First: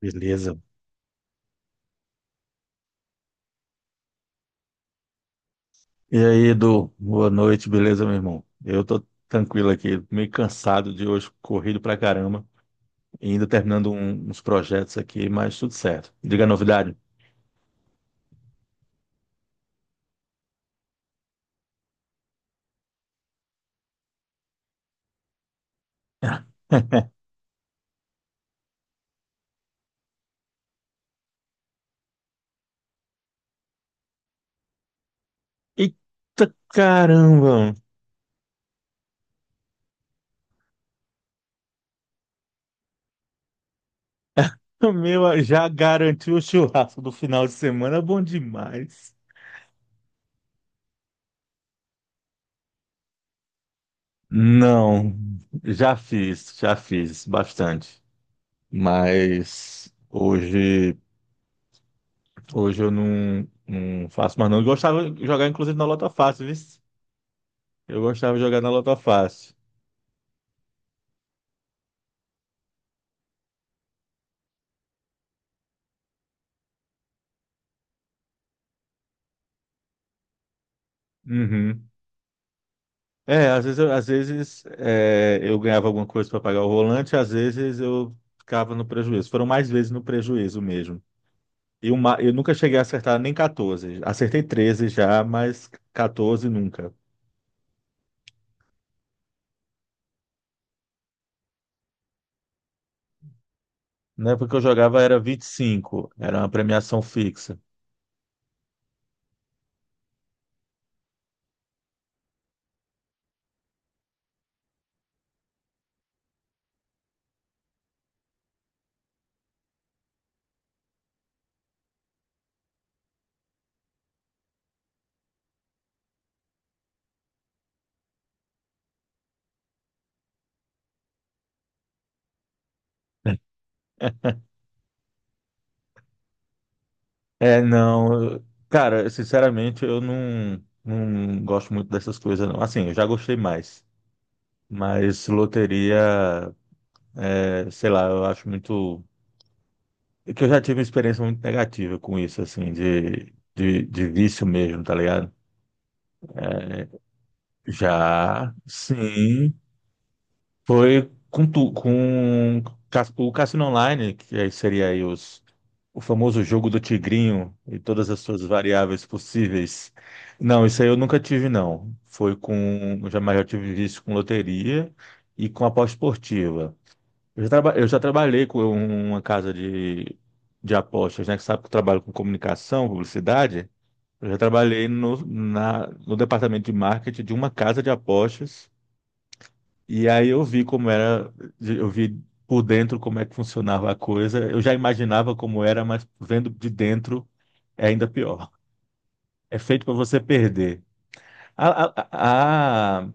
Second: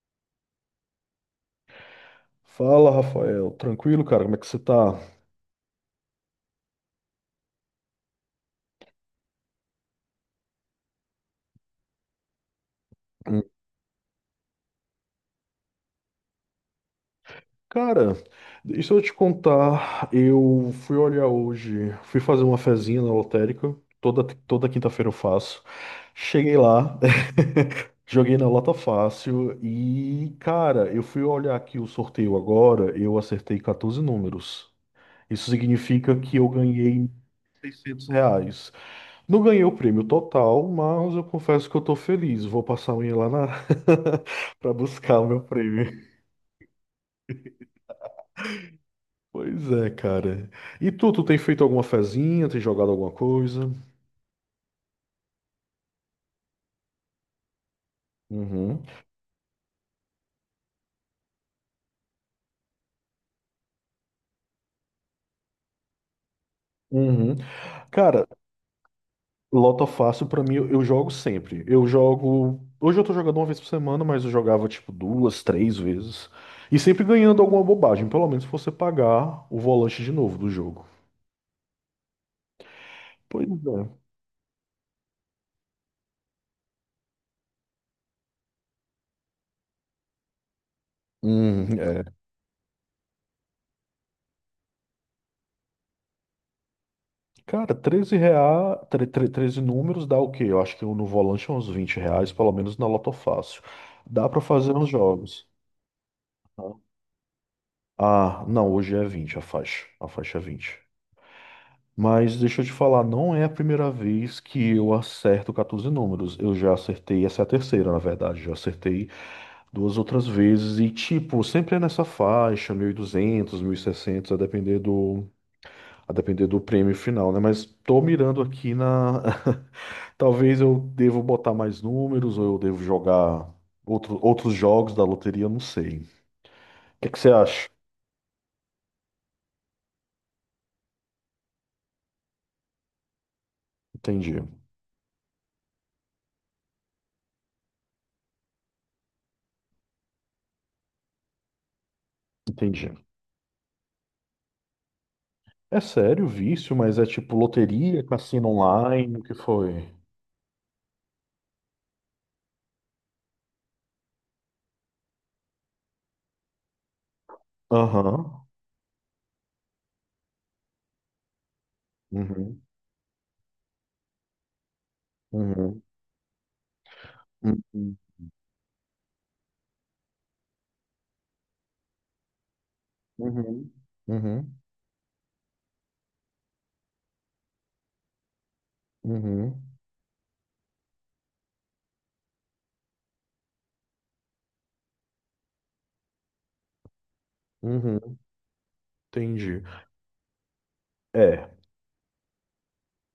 Beleza. Fala, Rafael. Tranquilo, cara? Como é que você tá? E aí, Edu, boa noite, beleza, meu irmão? Eu tô tranquilo aqui, meio cansado de hoje, corrido pra caramba, e Hum, ainda terminando uns projetos aqui, mas tudo certo. Diga a novidade. Cara, deixa eu te contar. Eu fui olhar hoje, fui fazer uma fezinha na lotérica. Toda quinta-feira eu faço. Cheguei lá, joguei na Lota Fácil e, cara, eu fui olhar aqui o sorteio agora. Eu acertei 14 números. Isso significa que Eita eu ganhei caramba! R$ 600. Não ganhei o prêmio total, mas eu confesso que eu tô feliz. Vou passar amanhã lá na para buscar o Meu, meu já prêmio. garantiu o churrasco do final de semana, bom demais. Pois é, cara. E tu tem feito alguma fezinha, tem jogado alguma coisa? Não, já fiz bastante, Uhum. mas hoje eu não faço mais não. Eu gostava de jogar, inclusive, na Lota Fácil, viu? Uhum. Eu Cara, gostava de jogar na Lota Fácil. Lota Fácil pra mim eu jogo sempre. Eu jogo. Hoje eu tô jogando uma vez por semana, mas eu jogava tipo duas, três vezes. E sempre ganhando alguma bobagem, pelo menos se você pagar o volante de novo do jogo. Uhum. Pois É, às vezes, é. às vezes eu ganhava alguma coisa para pagar o volante, às vezes eu ficava no prejuízo. Foram mais vezes no prejuízo mesmo. E É. uma, eu nunca cheguei a acertar nem 14. Acertei 13 já, mas 14 nunca. Cara, R$ 13, 13 números dá o quê? Eu acho que no volante é uns R$ 20, pelo menos na Lotofácil. Dá Na pra época que eu fazer uns jogava era vinte jogos. e cinco. Era uma premiação fixa. Ah, não, hoje é 20, a faixa. A faixa é 20. Mas deixa eu te falar, não é a primeira vez que eu acerto 14 números. Eu já acertei, essa é a terceira, na verdade. Já acertei duas outras vezes e, tipo, sempre é nessa faixa, mil e duzentos, 1.600, a depender do prêmio final, né? Mas tô mirando aqui na Talvez eu devo botar mais números ou eu devo jogar outro, outros jogos da loteria, eu não sei. O que é que você É, acha? não. Cara, sinceramente, eu não gosto muito dessas coisas, não. Assim, eu já gostei mais. Entendi, Mas loteria. É, sei lá, eu acho muito. É que eu já tive uma experiência muito negativa com isso, assim, entendi. de vício mesmo, tá ligado? É sério, vício, mas é tipo loteria, cassino Já, online, o que sim, foi? foi com o Cassino Online, que aí seria aí o famoso jogo do tigrinho e todas as Aham. suas variáveis possíveis. Não, isso aí eu nunca tive, não. Uhum. Eu jamais eu tive vício com loteria e com Uhum. aposta esportiva. Eu já, traba- eu Uhum. já trabalhei com uma casa de apostas, né? Que sabe que eu trabalho com comunicação, publicidade. Uhum. Eu já Uhum. trabalhei no departamento de marketing de uma casa de apostas. Uhum. E aí eu vi como era, eu vi por dentro como é que funcionava a coisa. Eu já imaginava como era, mas vendo de dentro é ainda Uhum. pior. É Entendi. feito para você perder. É, A, a, a-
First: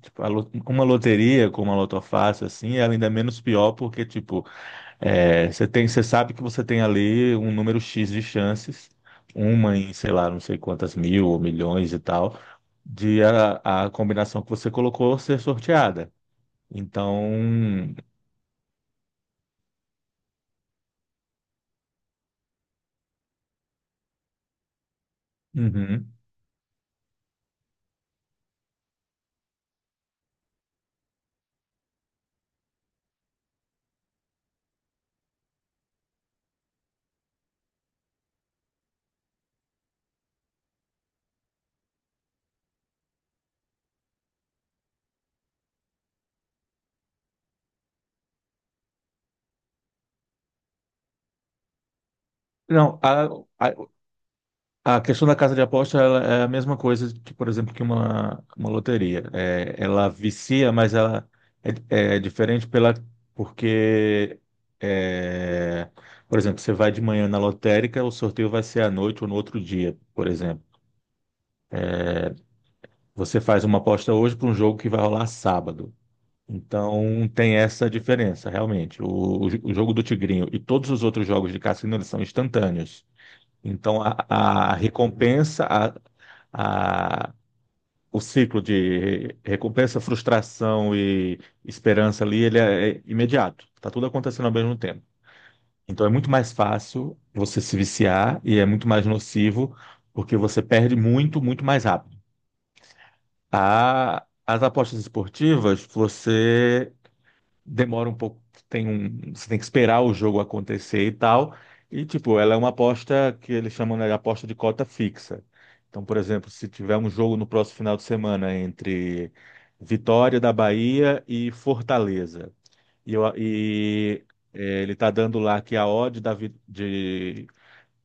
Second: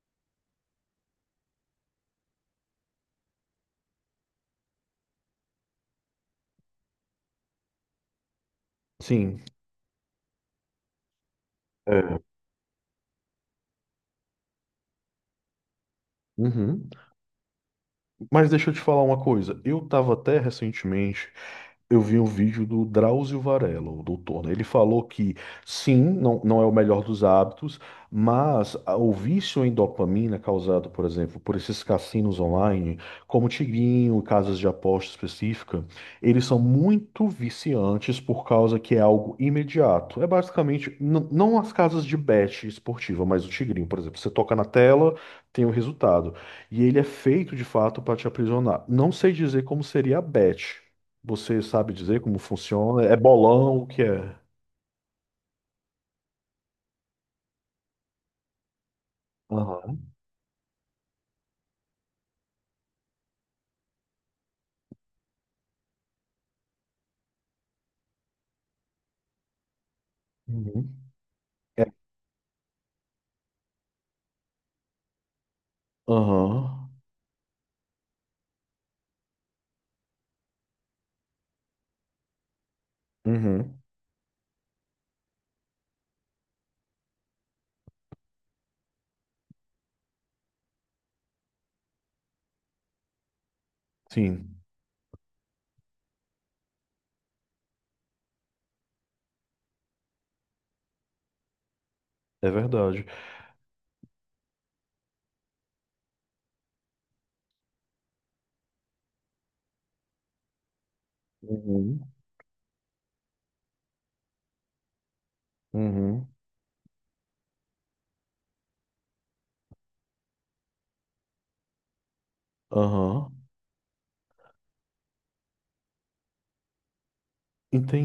tipo, uma loteria com uma lotofácil, assim, é ainda menos pior porque, tipo, é, você tem, você sabe que você tem ali um número X de chances, sim. uma em, sei lá, não sei quantas mil ou milhões e É. tal, de a combinação que você colocou ser sorteada. Uhum. Então, Mas deixa eu te falar uma coisa. Eu tava até recentemente, eu vi um vídeo do Drauzio Varela, o doutor, né? Ele falou que sim, uhum. não é o melhor dos hábitos, mas o vício em dopamina causado, por exemplo, por esses cassinos online, como Tigrinho, casas de aposta específica, eles são muito viciantes por causa que é algo imediato. É basicamente, não as casas de bet esportiva, mas o Tigrinho, por exemplo. Você toca na tela, tem o resultado. E ele é feito de fato para te aprisionar. Não sei dizer como seria a bet. Você sabe dizer como Não, funciona? É bolão, o que é? a questão da casa de aposta ela é a mesma coisa, que, por exemplo, que uma loteria. É, ela Aham. vicia, mas ela é diferente pela, porque, é, por exemplo, você vai de manhã na lotérica, o sorteio vai ser à noite ou no outro dia, por exemplo. Uhum. É. Você faz uma aposta hoje para um jogo que vai rolar sábado. Aham. Então tem essa diferença, realmente. O jogo do Tigrinho e todos os outros jogos de cassino, eles são instantâneos. Uhum. Então a recompensa, a o ciclo de recompensa, frustração e esperança ali, ele é imediato. Tá tudo acontecendo ao Sim, mesmo tempo. Então é muito mais fácil você se viciar e é muito mais nocivo porque você perde muito, muito mais rápido. é verdade. As apostas esportivas, você demora um pouco, você tem que esperar o jogo acontecer e tal. Uhum. E, tipo, ela é uma aposta que eles chamam, né, de aposta de cota fixa. Então, por Uhum. exemplo, se tiver um jogo no próximo final de semana entre Vitória da Bahia e Fortaleza, e, Aham. eu- e, ele tá dando lá que a odd de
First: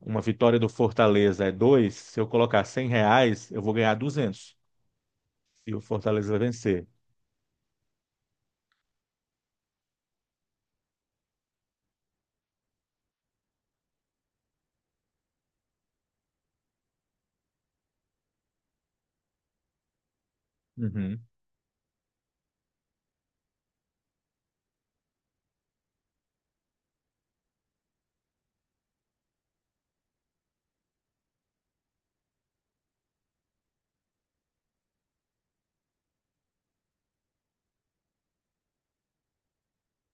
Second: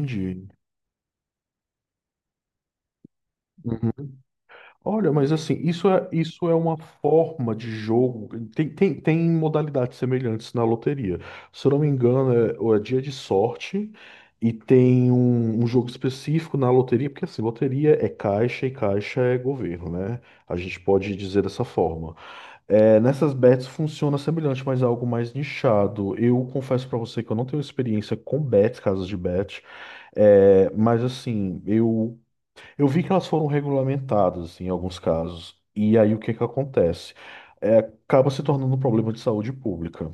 uma vitória do Fortaleza é dois. Se eu colocar R$ 100, eu vou ganhar Uhum. 200 Olha, mas assim, e o isso é, Fortaleza vai isso é uma vencer. forma de jogo. Tem modalidades semelhantes na loteria. Se eu não me engano, é, ou é dia de sorte e tem um jogo específico na loteria, porque assim, loteria é caixa e caixa é governo, né? A gente pode Uhum. dizer dessa forma. É, nessas bets funciona semelhante, mas é algo mais nichado. Eu confesso pra você que eu não tenho experiência com bets, casas de bet. É, mas assim, eu vi que elas foram regulamentadas em alguns casos. E aí o que que acontece? É, acaba se tornando um problema de saúde pública.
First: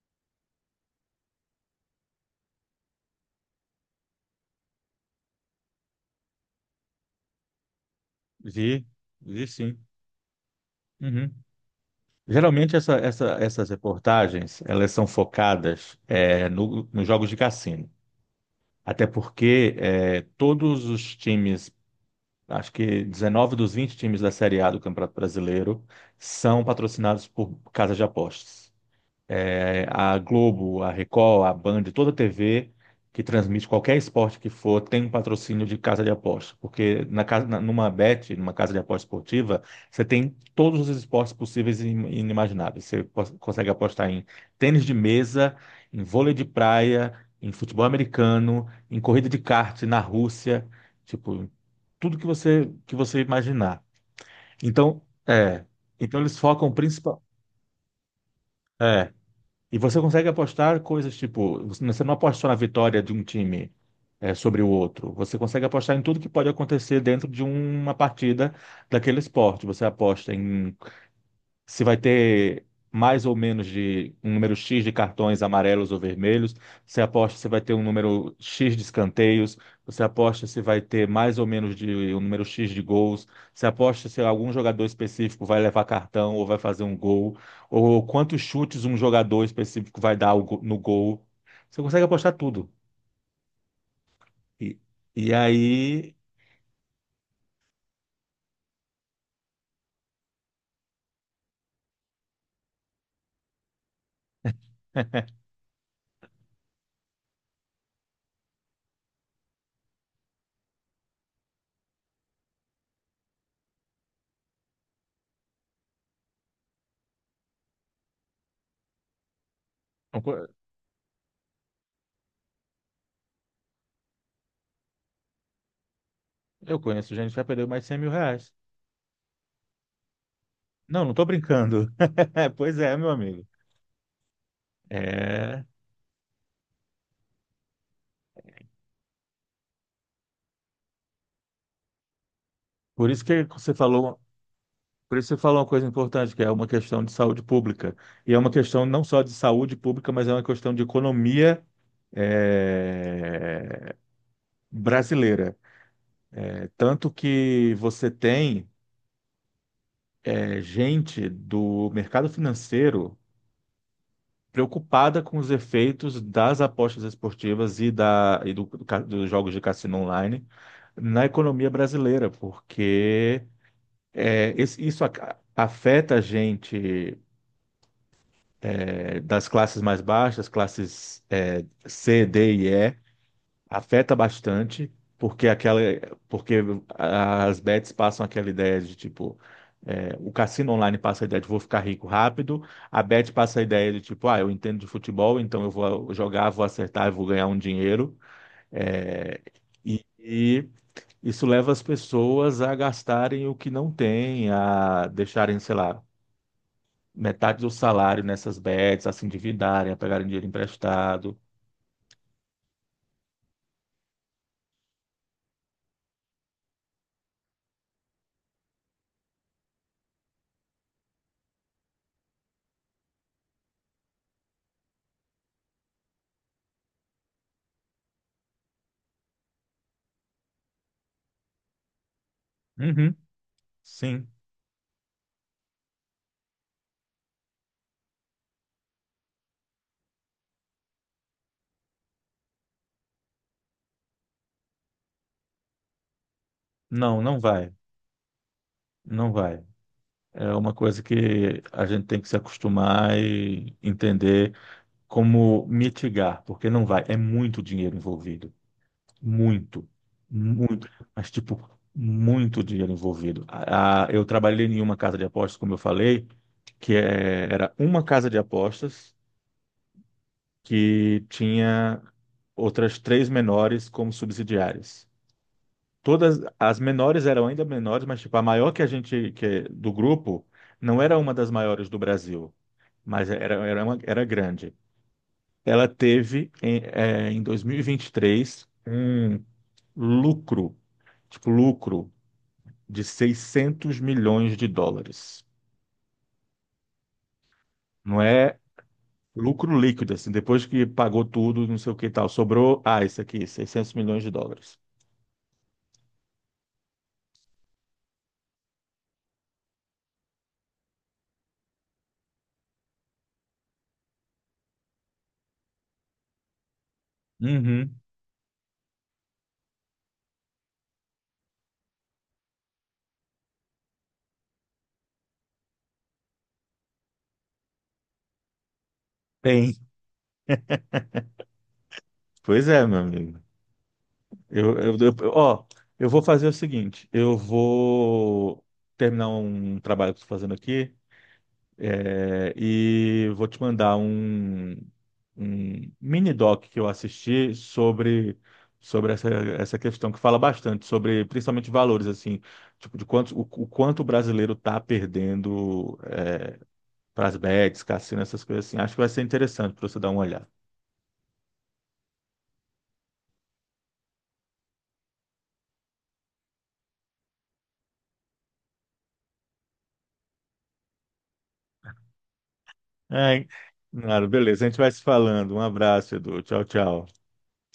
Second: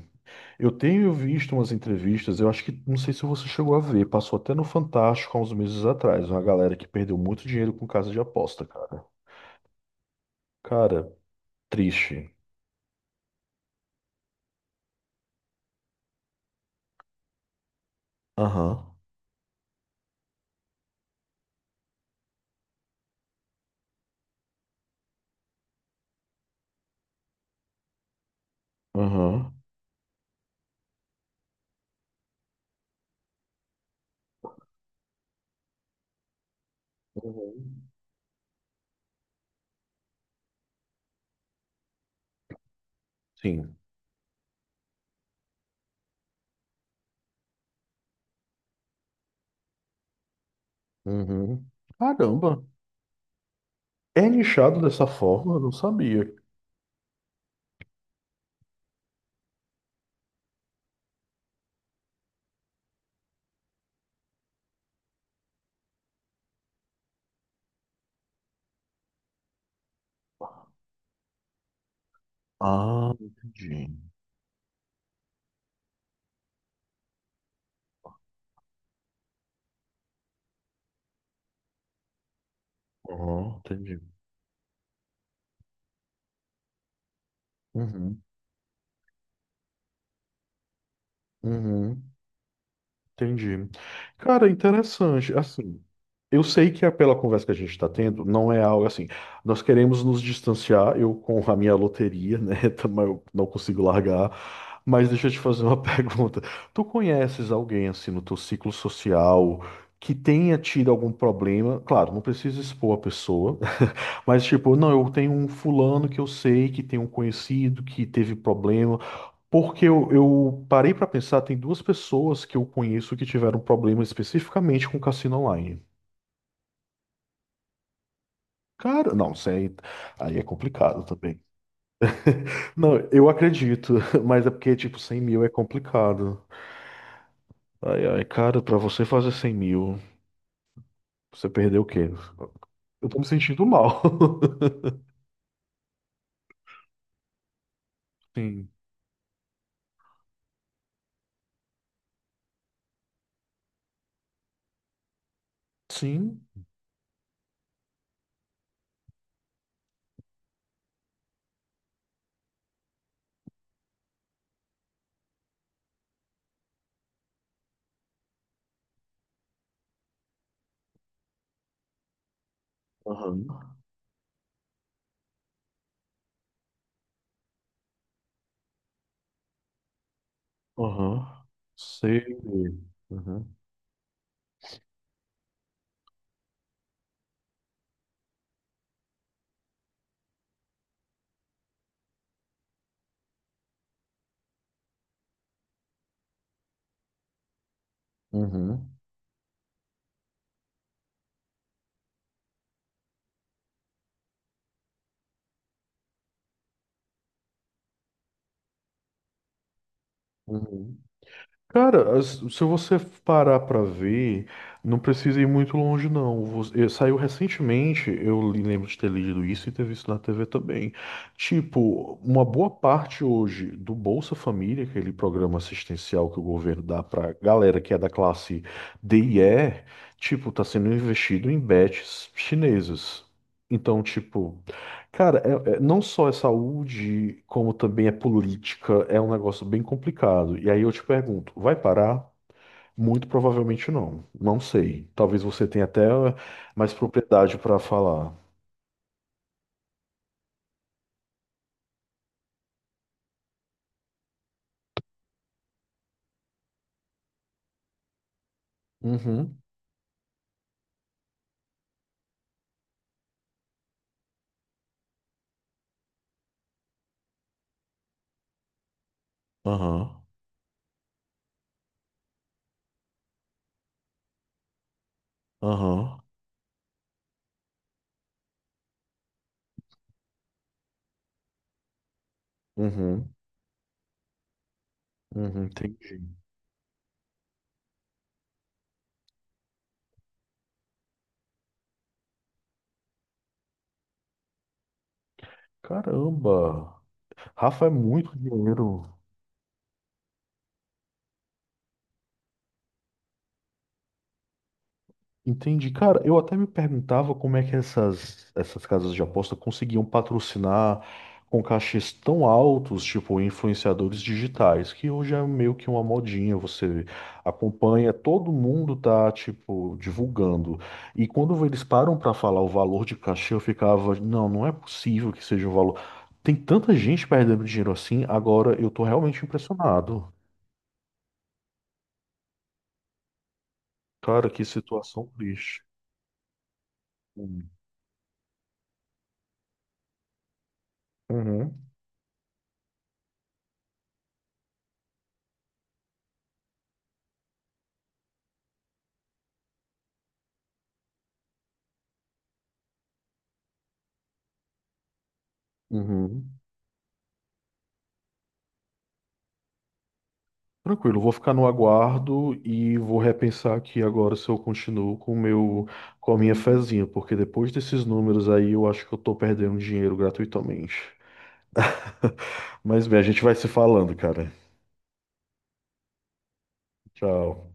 Eu tenho visto umas entrevistas, eu acho que, não sei se você chegou a ver, passou até no Fantástico há uns meses atrás, uma galera que perdeu muito dinheiro com casa de aposta, Vi, cara. vi sim. Cara, Uhum. triste. Geralmente essas reportagens elas são focadas nos jogos de cassino. Aham, Até porque é, todos os times, acho que 19 dos 20 times da Série A do Campeonato Brasileiro são patrocinados por casas de apostas aham. é, A Globo, a Record, a Band, toda TV que transmite qualquer esporte que for tem um patrocínio de casa de aposta, porque na casa, Uhum. numa bet, numa casa de aposta esportiva, você tem todos os esportes possíveis e inimagináveis. Consegue Sim. apostar em tênis de mesa, em vôlei de praia, em futebol americano, em corrida de kart na Rússia, tipo, Uhum. tudo que Caramba. você imaginar. É nichado Então, dessa forma? Eu é, não então, sabia. eles focam principal é, e você consegue apostar coisas tipo, você não aposta só na vitória de um time, sobre o outro. Você consegue apostar em tudo que pode acontecer dentro de uma partida daquele esporte. Você aposta em se vai ter Ah, mais ou menos entendi. de um número X de cartões amarelos ou vermelhos, você aposta se vai ter um número X de escanteios, você aposta se vai ter mais ou menos de um número X de gols, Aham, você entendi. aposta se algum jogador específico vai levar cartão ou vai fazer um gol, ou Uhum, quantos chutes um jogador específico vai dar ao no gol. Você consegue uhum. apostar tudo. Entendi. Cara, E, interessante. e Assim, aí, eu sei que é pela conversa que a gente está tendo, não é algo assim. Nós queremos nos distanciar, eu com a minha loteria, né? Também eu não consigo largar. Mas deixa eu te fazer uma pergunta. Tu conheces alguém assim no teu ciclo social que tenha tido algum problema? Claro, não precisa expor a pessoa, mas, tipo, não, eu tenho um fulano que eu sei que tem um conhecido que teve problema. Porque eu, eu co- eu parei pra pensar, tem duas pessoas que eu conheço que tiveram problema especificamente com cassino online. eu conheço gente que já perdeu mais de 100 mil reais. Cara, não, isso aí, aí é complicado Não, não tô também. brincando. Pois Não, é, meu eu amigo. acredito, mas é porque, tipo, 100 mil é É. complicado. Ai, ai, cara, pra você fazer 100 mil, você perdeu o quê? Eu Por tô isso me que sentindo você mal. falou, por isso que você falou uma coisa importante, que é uma questão de saúde pública. E é uma Sim. questão não só de saúde pública, mas é uma questão de economia eh, brasileira. Sim. Tanto que você tem gente do mercado financeiro preocupada com os efeitos das apostas esportivas e, da, e do dos jogos de cassino online na economia brasileira, porque Aham. isso afeta a gente das classes mais baixas, classes Aham. Sei. C, D e E, Uhum. afeta bastante, porque aquela, porque as bets passam aquela ideia de tipo, o cassino online passa a ideia de vou ficar rico rápido, a bet passa a ideia de tipo, ah, eu entendo de futebol, então eu vou jogar, vou acertar, eu vou ganhar um dinheiro, Uhum. eh, e isso leva as pessoas a gastarem o que não têm, a deixarem, sei lá, metade do salário nessas bets, a se endividarem, a pegarem dinheiro Uhum. emprestado. Cara, se você parar pra ver, não precisa ir muito longe, não. Saiu recentemente, eu lembro de ter lido isso e ter visto na TV também. Tipo, uma boa parte hoje do Bolsa Família, aquele programa assistencial que o governo dá pra galera que é da classe D e E, tipo, tá sendo investido em bets Uhum, chinesas. Então, sim. tipo. Cara, não só é saúde, como também é política, é um negócio bem complicado. E aí eu te pergunto, vai parar? Muito provavelmente não. Não sei. Talvez você tenha até mais Não, não propriedade vai. para falar. Não vai. É uma coisa que a gente tem que se acostumar e entender como mitigar, porque não vai. É muito dinheiro envolvido. Uhum, Muito. Muito. Mas, tipo, muito dinheiro envolvido. Eu trabalhei em uma casa de apostas, como eu falei, que era uma casa de apostas aham, que tinha outras três menores como subsidiárias. aham, Todas as menores eram ainda menores, mas tipo a maior que a gente que é do grupo não era uma das maiores do Brasil, mas uhum, era uma, era grande. uhum, Ela entendi. teve em, em 2023 um lucro, tipo lucro de US$ 600 milhões. Caramba, Rafa é Não muito é dinheiro. lucro líquido assim, depois que pagou tudo, não sei o que e tal, sobrou, ah, isso aqui, US$ 600 milhões. Entendi. Cara, eu até me perguntava como é que essas casas de aposta conseguiam patrocinar com cachês tão altos, tipo influenciadores digitais, que hoje é meio que uma modinha, você Uhum. acompanha, todo mundo tá, tipo, divulgando. E quando eles param para falar o valor de cachê, eu ficava, não, não é possível que seja um valor. Tem tanta gente perdendo dinheiro assim, agora eu tô realmente Tem. impressionado. Pois é, meu amigo. Cara, que situação Ó, triste. eu vou fazer o seguinte: eu vou terminar um trabalho que estou fazendo aqui, Uhum. E vou te mandar um mini doc que eu assisti sobre, sobre essa, essa questão que fala bastante sobre, principalmente valores assim, tipo de quanto o quanto o brasileiro está perdendo Uhum. para as bets, cassino, essas coisas assim. Acho que vai ser interessante para você dar uma olhada. Tranquilo, vou ficar no aguardo e vou repensar aqui agora se eu continuo com o meu, com a minha fezinha, porque depois desses números aí eu acho que eu tô perdendo dinheiro gratuitamente. Mas bem, a gente Ai, vai se falando, claro, cara. beleza. A gente vai se falando. Um abraço, Edu. Tchau, tchau. Tchau.